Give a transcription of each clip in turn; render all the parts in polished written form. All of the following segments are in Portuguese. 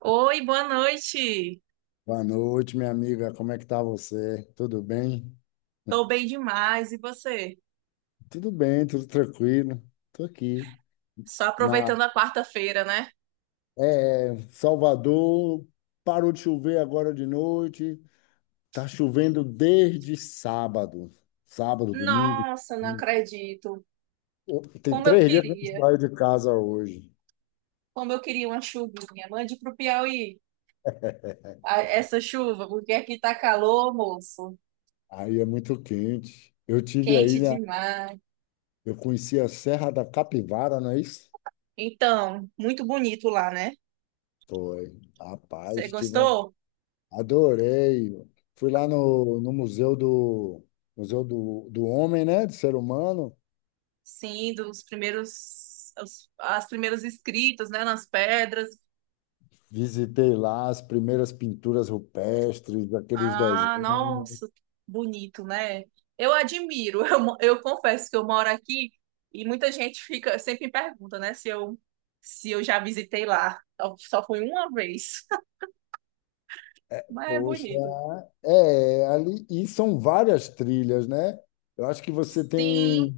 Oi, boa noite. Boa noite, minha amiga. Como é que tá você? Tudo bem? Tô bem demais. E você? Tudo bem, tudo tranquilo. Tô aqui Só na aproveitando a quarta-feira, né? é, Salvador. Parou de chover agora de noite. Tá chovendo desde sábado. Sábado, domingo. Nossa, não acredito. Tem Como eu três dias que eu não queria. saio de casa hoje. Como eu queria uma chuvinha. Mande pro Piauí essa chuva, porque aqui tá calor, moço. Aí é muito quente. Eu tive aí, Quente né? demais. Eu conheci a Serra da Capivara, não é isso? Então, muito bonito lá, né? Foi. Você Rapaz, tive um. gostou? Adorei. Fui lá no Museu do Museu do Homem, né? Do ser humano. Sim, dos primeiros, as primeiras escritas, né, nas pedras. Visitei lá as primeiras pinturas rupestres, aqueles Ah, desenhos. nossa, bonito, né? Eu admiro. Eu confesso que eu moro aqui e muita gente fica sempre me pergunta, né, se eu se eu já visitei lá. Só fui uma vez, mas é Poxa, bonito. é, ali, e são várias trilhas, né? Eu acho que você Sim, tem,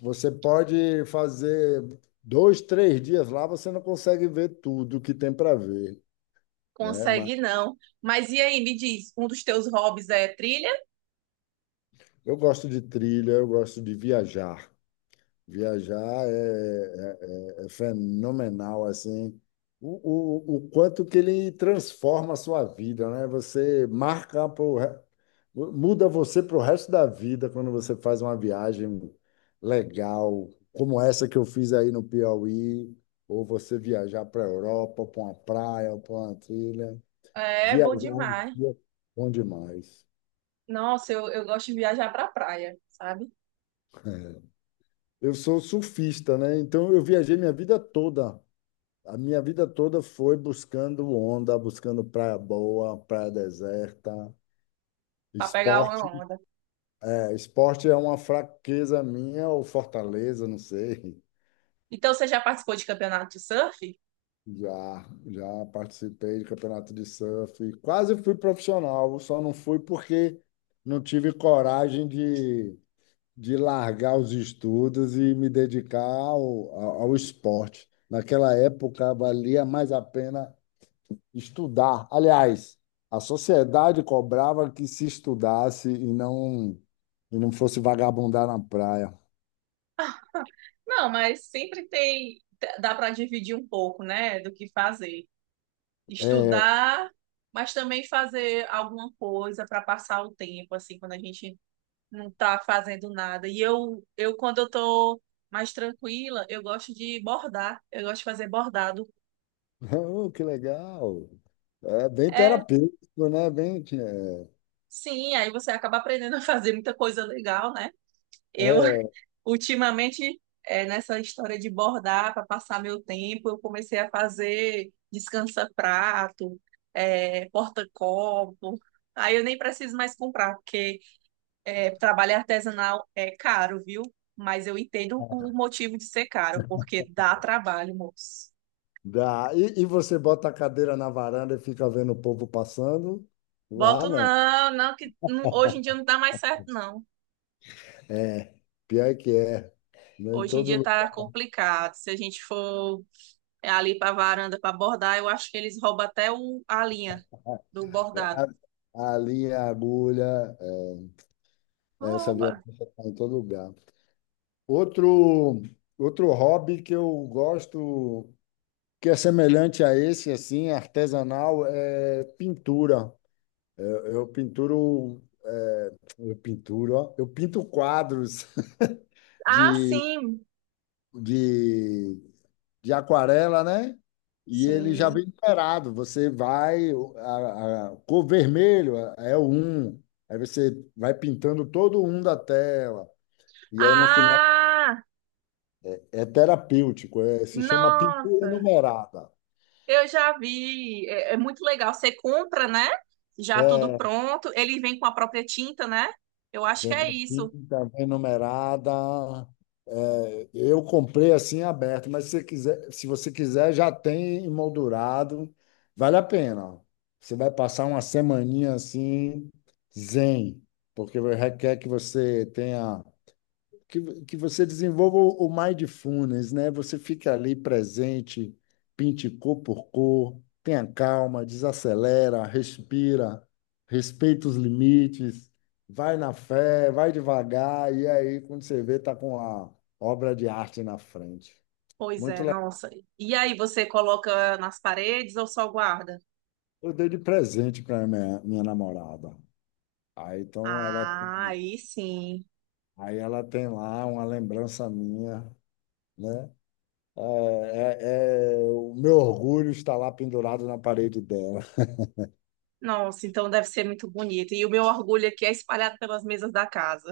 você pode fazer dois, três dias lá, você não consegue ver tudo que tem para ver, né? Mas consegue não. Mas e aí, me diz, um dos teus hobbies é trilha? eu gosto de trilha, eu gosto de viajar. Viajar é, é fenomenal, assim, o quanto que ele transforma a sua vida, né? Você marca, pro, muda você para o resto da vida quando você faz uma viagem legal, como essa que eu fiz aí no Piauí, ou você viajar para a Europa, para uma praia, para uma trilha. É bom Viajar em demais. si é bom demais. Nossa, eu gosto de viajar pra praia, sabe? Eu sou surfista, né? Então eu viajei minha vida toda. A minha vida toda foi buscando onda, buscando praia boa, praia deserta, Pra pegar uma esporte. onda. É, esporte é uma fraqueza minha ou fortaleza, não sei. Então, você já participou de campeonato de surf? Já, já participei de campeonato de surf, quase fui profissional, só não fui porque não tive coragem de largar os estudos e me dedicar ao esporte. Naquela época valia mais a pena estudar. Aliás, a sociedade cobrava que se estudasse e não fosse vagabundar na praia. Não, mas sempre tem. Dá pra dividir um pouco, né? Do que fazer. É, Estudar, mas também fazer alguma coisa pra passar o tempo, assim, quando a gente não tá fazendo nada. E eu quando eu tô mais tranquila, eu gosto de bordar. Eu gosto de fazer bordado. oh, que legal. É bem É, terapêutico, né? Bem, sim, aí você acaba aprendendo a fazer muita coisa legal, né? Eu. é, é, Ultimamente, é, nessa história de bordar para passar meu tempo, eu comecei a fazer descansa-prato, é, porta-copo. Aí eu nem preciso mais comprar, porque é, trabalho artesanal é caro, viu? Mas eu entendo o motivo de ser caro, porque dá trabalho, moço. dá. E você bota a cadeira na varanda e fica vendo o povo passando? Lá Boto não. não, não que não- hoje em dia não dá mais certo, não. É, pior que é. Não em Hoje em todo dia lugar. tá complicado. Se a gente for ali para a varanda para bordar, eu acho que eles roubam até o, a linha do bordado. A linha, a agulha, é, essa Rouba. violência está em todo lugar. Outro, outro hobby que eu gosto, que é semelhante a esse, assim, artesanal, é pintura. Eu pinturo, é, eu pinturo, ó, eu pinto quadros Ah, de, sim. de, de aquarela, né? E ele já Sim. vem numerado. Você vai, a cor vermelho é o um, aí você vai pintando todo um da tela. E aí no final Ah, é terapêutico, se chama pintura nossa. numerada. Eu já vi. É, é muito legal. Você compra, né? Já tudo É, pronto. Ele vem com a própria tinta, né? Eu acho que vem é com isso. tinta, vem numerada. É, eu comprei assim aberto, mas se você quiser, se você quiser, já tem emoldurado. Vale a pena. Você vai passar uma semaninha assim, zen, porque requer que você tenha que você desenvolva o mindfulness, né? Você fica ali presente, pinte cor por cor, tenha calma, desacelera, respira, respeita os limites, vai na fé, vai devagar, e aí, quando você vê, tá com a obra de arte na frente. Pois Muito é, legal. nossa. E aí você coloca nas paredes ou só guarda? Eu dei de presente para minha, minha namorada. Aí, então, ela, Ah, aí sim. aí ela tem lá uma lembrança minha, né? É, o meu orgulho está lá pendurado na parede dela. Nossa, então deve ser muito bonito. E o meu orgulho aqui é espalhado pelas mesas da casa.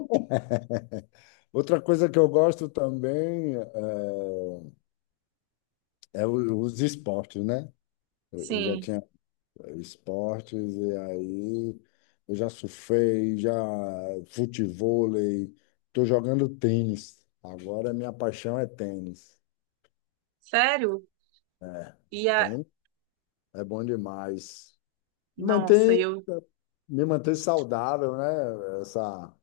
Outra coisa que eu gosto também é, é os esportes, né? Eu já Sim, tinha esportes, e aí eu já surfei, já futevôlei, estou jogando tênis. Agora minha paixão é tênis. sério? É, E a... tênis é bom demais. Nossa, Mantém, eu... me mantém saudável, né? Essa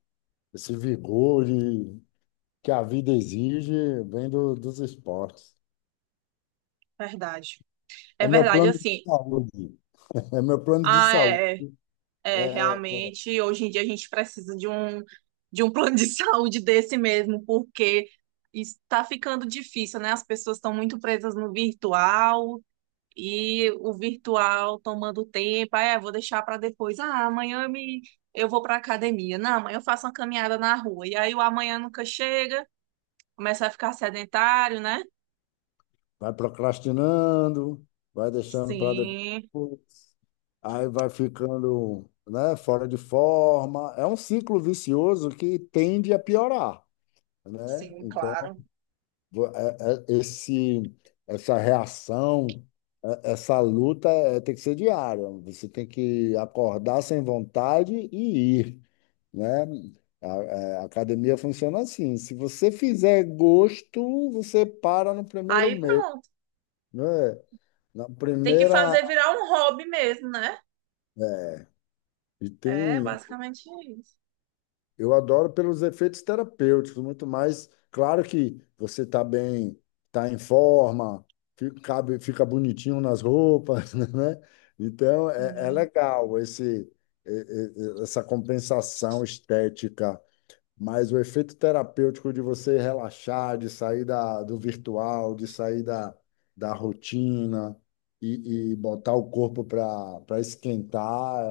Esse vigor e que a vida exige vem dos esportes. Verdade. É É meu verdade, plano de assim. saúde. É meu plano de Ah, saúde. é, é, é, É, realmente, hoje em dia a gente precisa de um plano de saúde desse mesmo, porque está ficando difícil, né? As pessoas estão muito presas no virtual e o virtual tomando tempo. Ah, é, vou deixar para depois. Ah, amanhã eu me... eu vou para academia. Não, amanhã eu faço uma caminhada na rua. E aí o amanhã nunca chega, começa a ficar sedentário, né? vai procrastinando, vai deixando para Sim. depois, aí vai ficando, né, fora de forma. É um ciclo vicioso que tende a piorar, né? Sim, Então, claro. Esse, essa reação, essa luta é, tem que ser diária. Você tem que acordar sem vontade e ir, né? A, é, a academia funciona assim. Se você fizer gosto, você para no primeiro Aí mês, pronto. né? Na Tem que primeira fazer virar um hobby mesmo, né? é, e É tem. basicamente isso. Eu adoro pelos efeitos terapêuticos, muito mais. Claro que você está bem, está em forma, fica, cabe, fica bonitinho nas roupas, né? Então, é, é Sim. legal esse, essa compensação estética, mas o efeito terapêutico de você relaxar, de sair da, do virtual, de sair da, da rotina e botar o corpo para esquentar,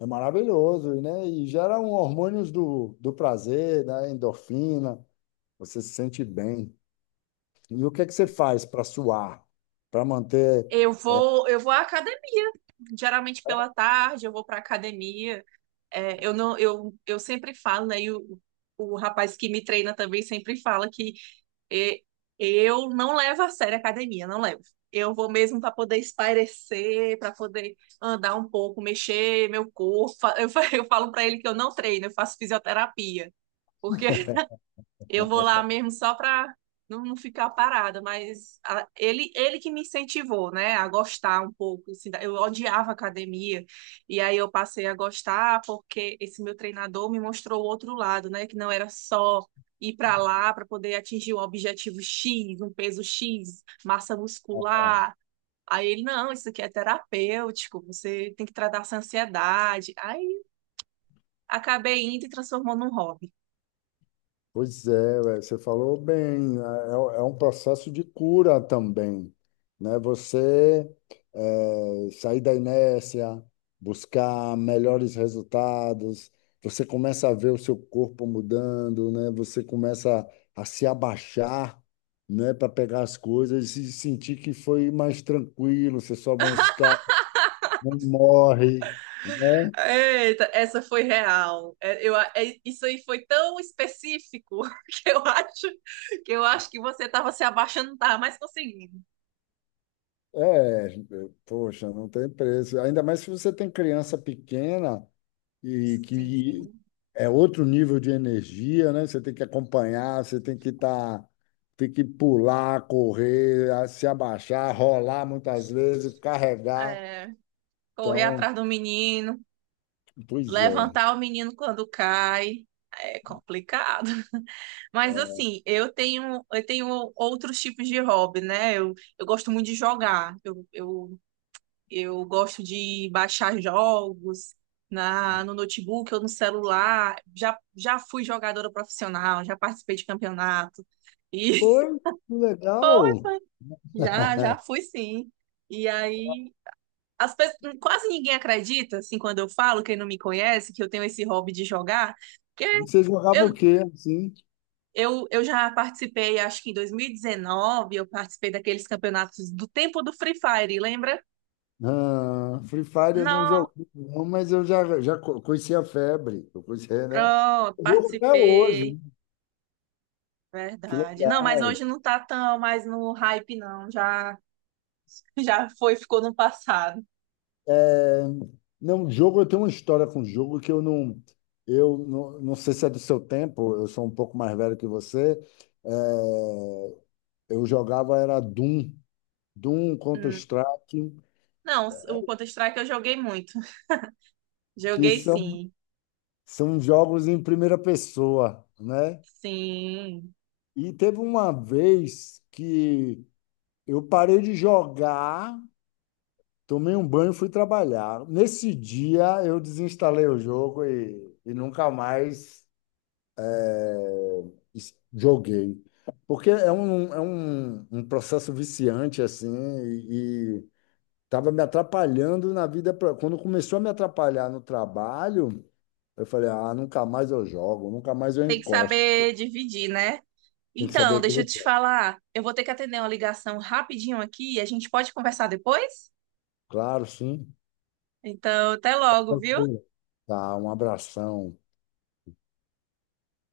é maravilhoso, né? E gera um hormônios do, do prazer, da endorfina, você se sente bem. E o que é que você faz para suar, para manter? Eu vou à academia. Geralmente pela tarde eu vou para academia. É, eu não, eu sempre falo, né? E o rapaz que me treina também sempre fala que é, eu não levo a sério a academia, não levo. Eu vou mesmo para poder espairecer, para poder andar um pouco, mexer meu corpo. Eu falo para ele que eu não treino, eu faço fisioterapia, porque eu vou lá mesmo só para não ficar parada, mas ele que me incentivou, né, a gostar um pouco. Assim, eu odiava academia, e aí eu passei a gostar porque esse meu treinador me mostrou o outro lado, né, que não era só ir para lá para poder atingir um objetivo X, um peso X, massa muscular. Aí ele, não, isso aqui é terapêutico, você tem que tratar essa ansiedade. Aí acabei indo e transformou num hobby. Pois é, ué, você falou bem, né? É, é um processo de cura também, né? Você sair da inércia, buscar melhores resultados, você começa a ver o seu corpo mudando, né? Você começa a se abaixar, né? Para pegar as coisas e sentir que foi mais tranquilo, você sobe uma escada, não morre, né? Eita, essa foi real. É, isso aí foi tão específico que eu acho que eu acho que você estava se abaixando, não estava mais conseguindo. É, poxa, não tem preço. Ainda mais se você tem criança pequena, e que Sim. é outro nível de energia, né? Você tem que acompanhar, você tem que estar, tem que pular, correr, se abaixar, rolar muitas vezes, carregar. É, correr Então, atrás do menino, pois é. levantar o menino quando cai. É complicado. Mas assim, eu tenho outros tipos de hobby, né? Eu gosto muito de jogar. Eu eu gosto de baixar jogos no notebook ou no celular. Já, já fui jogadora profissional, já participei de campeonato. E Foi que foi, legal. foi. Já, já fui sim. E aí, as pessoas, quase ninguém acredita, assim, quando eu falo, quem não me conhece, que eu tenho esse hobby de jogar, porque Você jogava eu, o quê, assim? eu já participei, acho que em 2019, eu participei daqueles campeonatos do tempo do Free Fire, lembra? Ah, Free Fire eu não Não, joguei, não, mas eu já, já conhecia a febre, eu conhecia, né? pronto, Eu jogo até hoje, participei. né? Que Verdade. Não, mas legal. hoje não tá tão mais no hype, não. Já, já foi, ficou no passado. É, não, jogo, eu tenho uma história com jogo que eu não, não sei se é do seu tempo, eu sou um pouco mais velho que você. É, eu jogava era Doom, Doom, Hum. Counter-Strike, Não, o Counter-Strike eu joguei muito. que Joguei são, sim. são jogos em primeira pessoa, né? Sim. E teve uma vez que eu parei de jogar, tomei um banho e fui trabalhar. Nesse dia eu desinstalei o jogo e nunca mais joguei. Porque é um, um processo viciante, assim, e estava me atrapalhando na vida. Quando começou a me atrapalhar no trabalho, eu falei, ah, nunca mais eu jogo, nunca mais eu Tem que encosto. saber dividir, né? Tem que saber Então, deixa eu aquele. te falar. Eu vou ter que atender uma ligação rapidinho aqui e a gente pode conversar depois? Claro, sim. Então, até logo, viu? Tranquilo. Tá, um abração.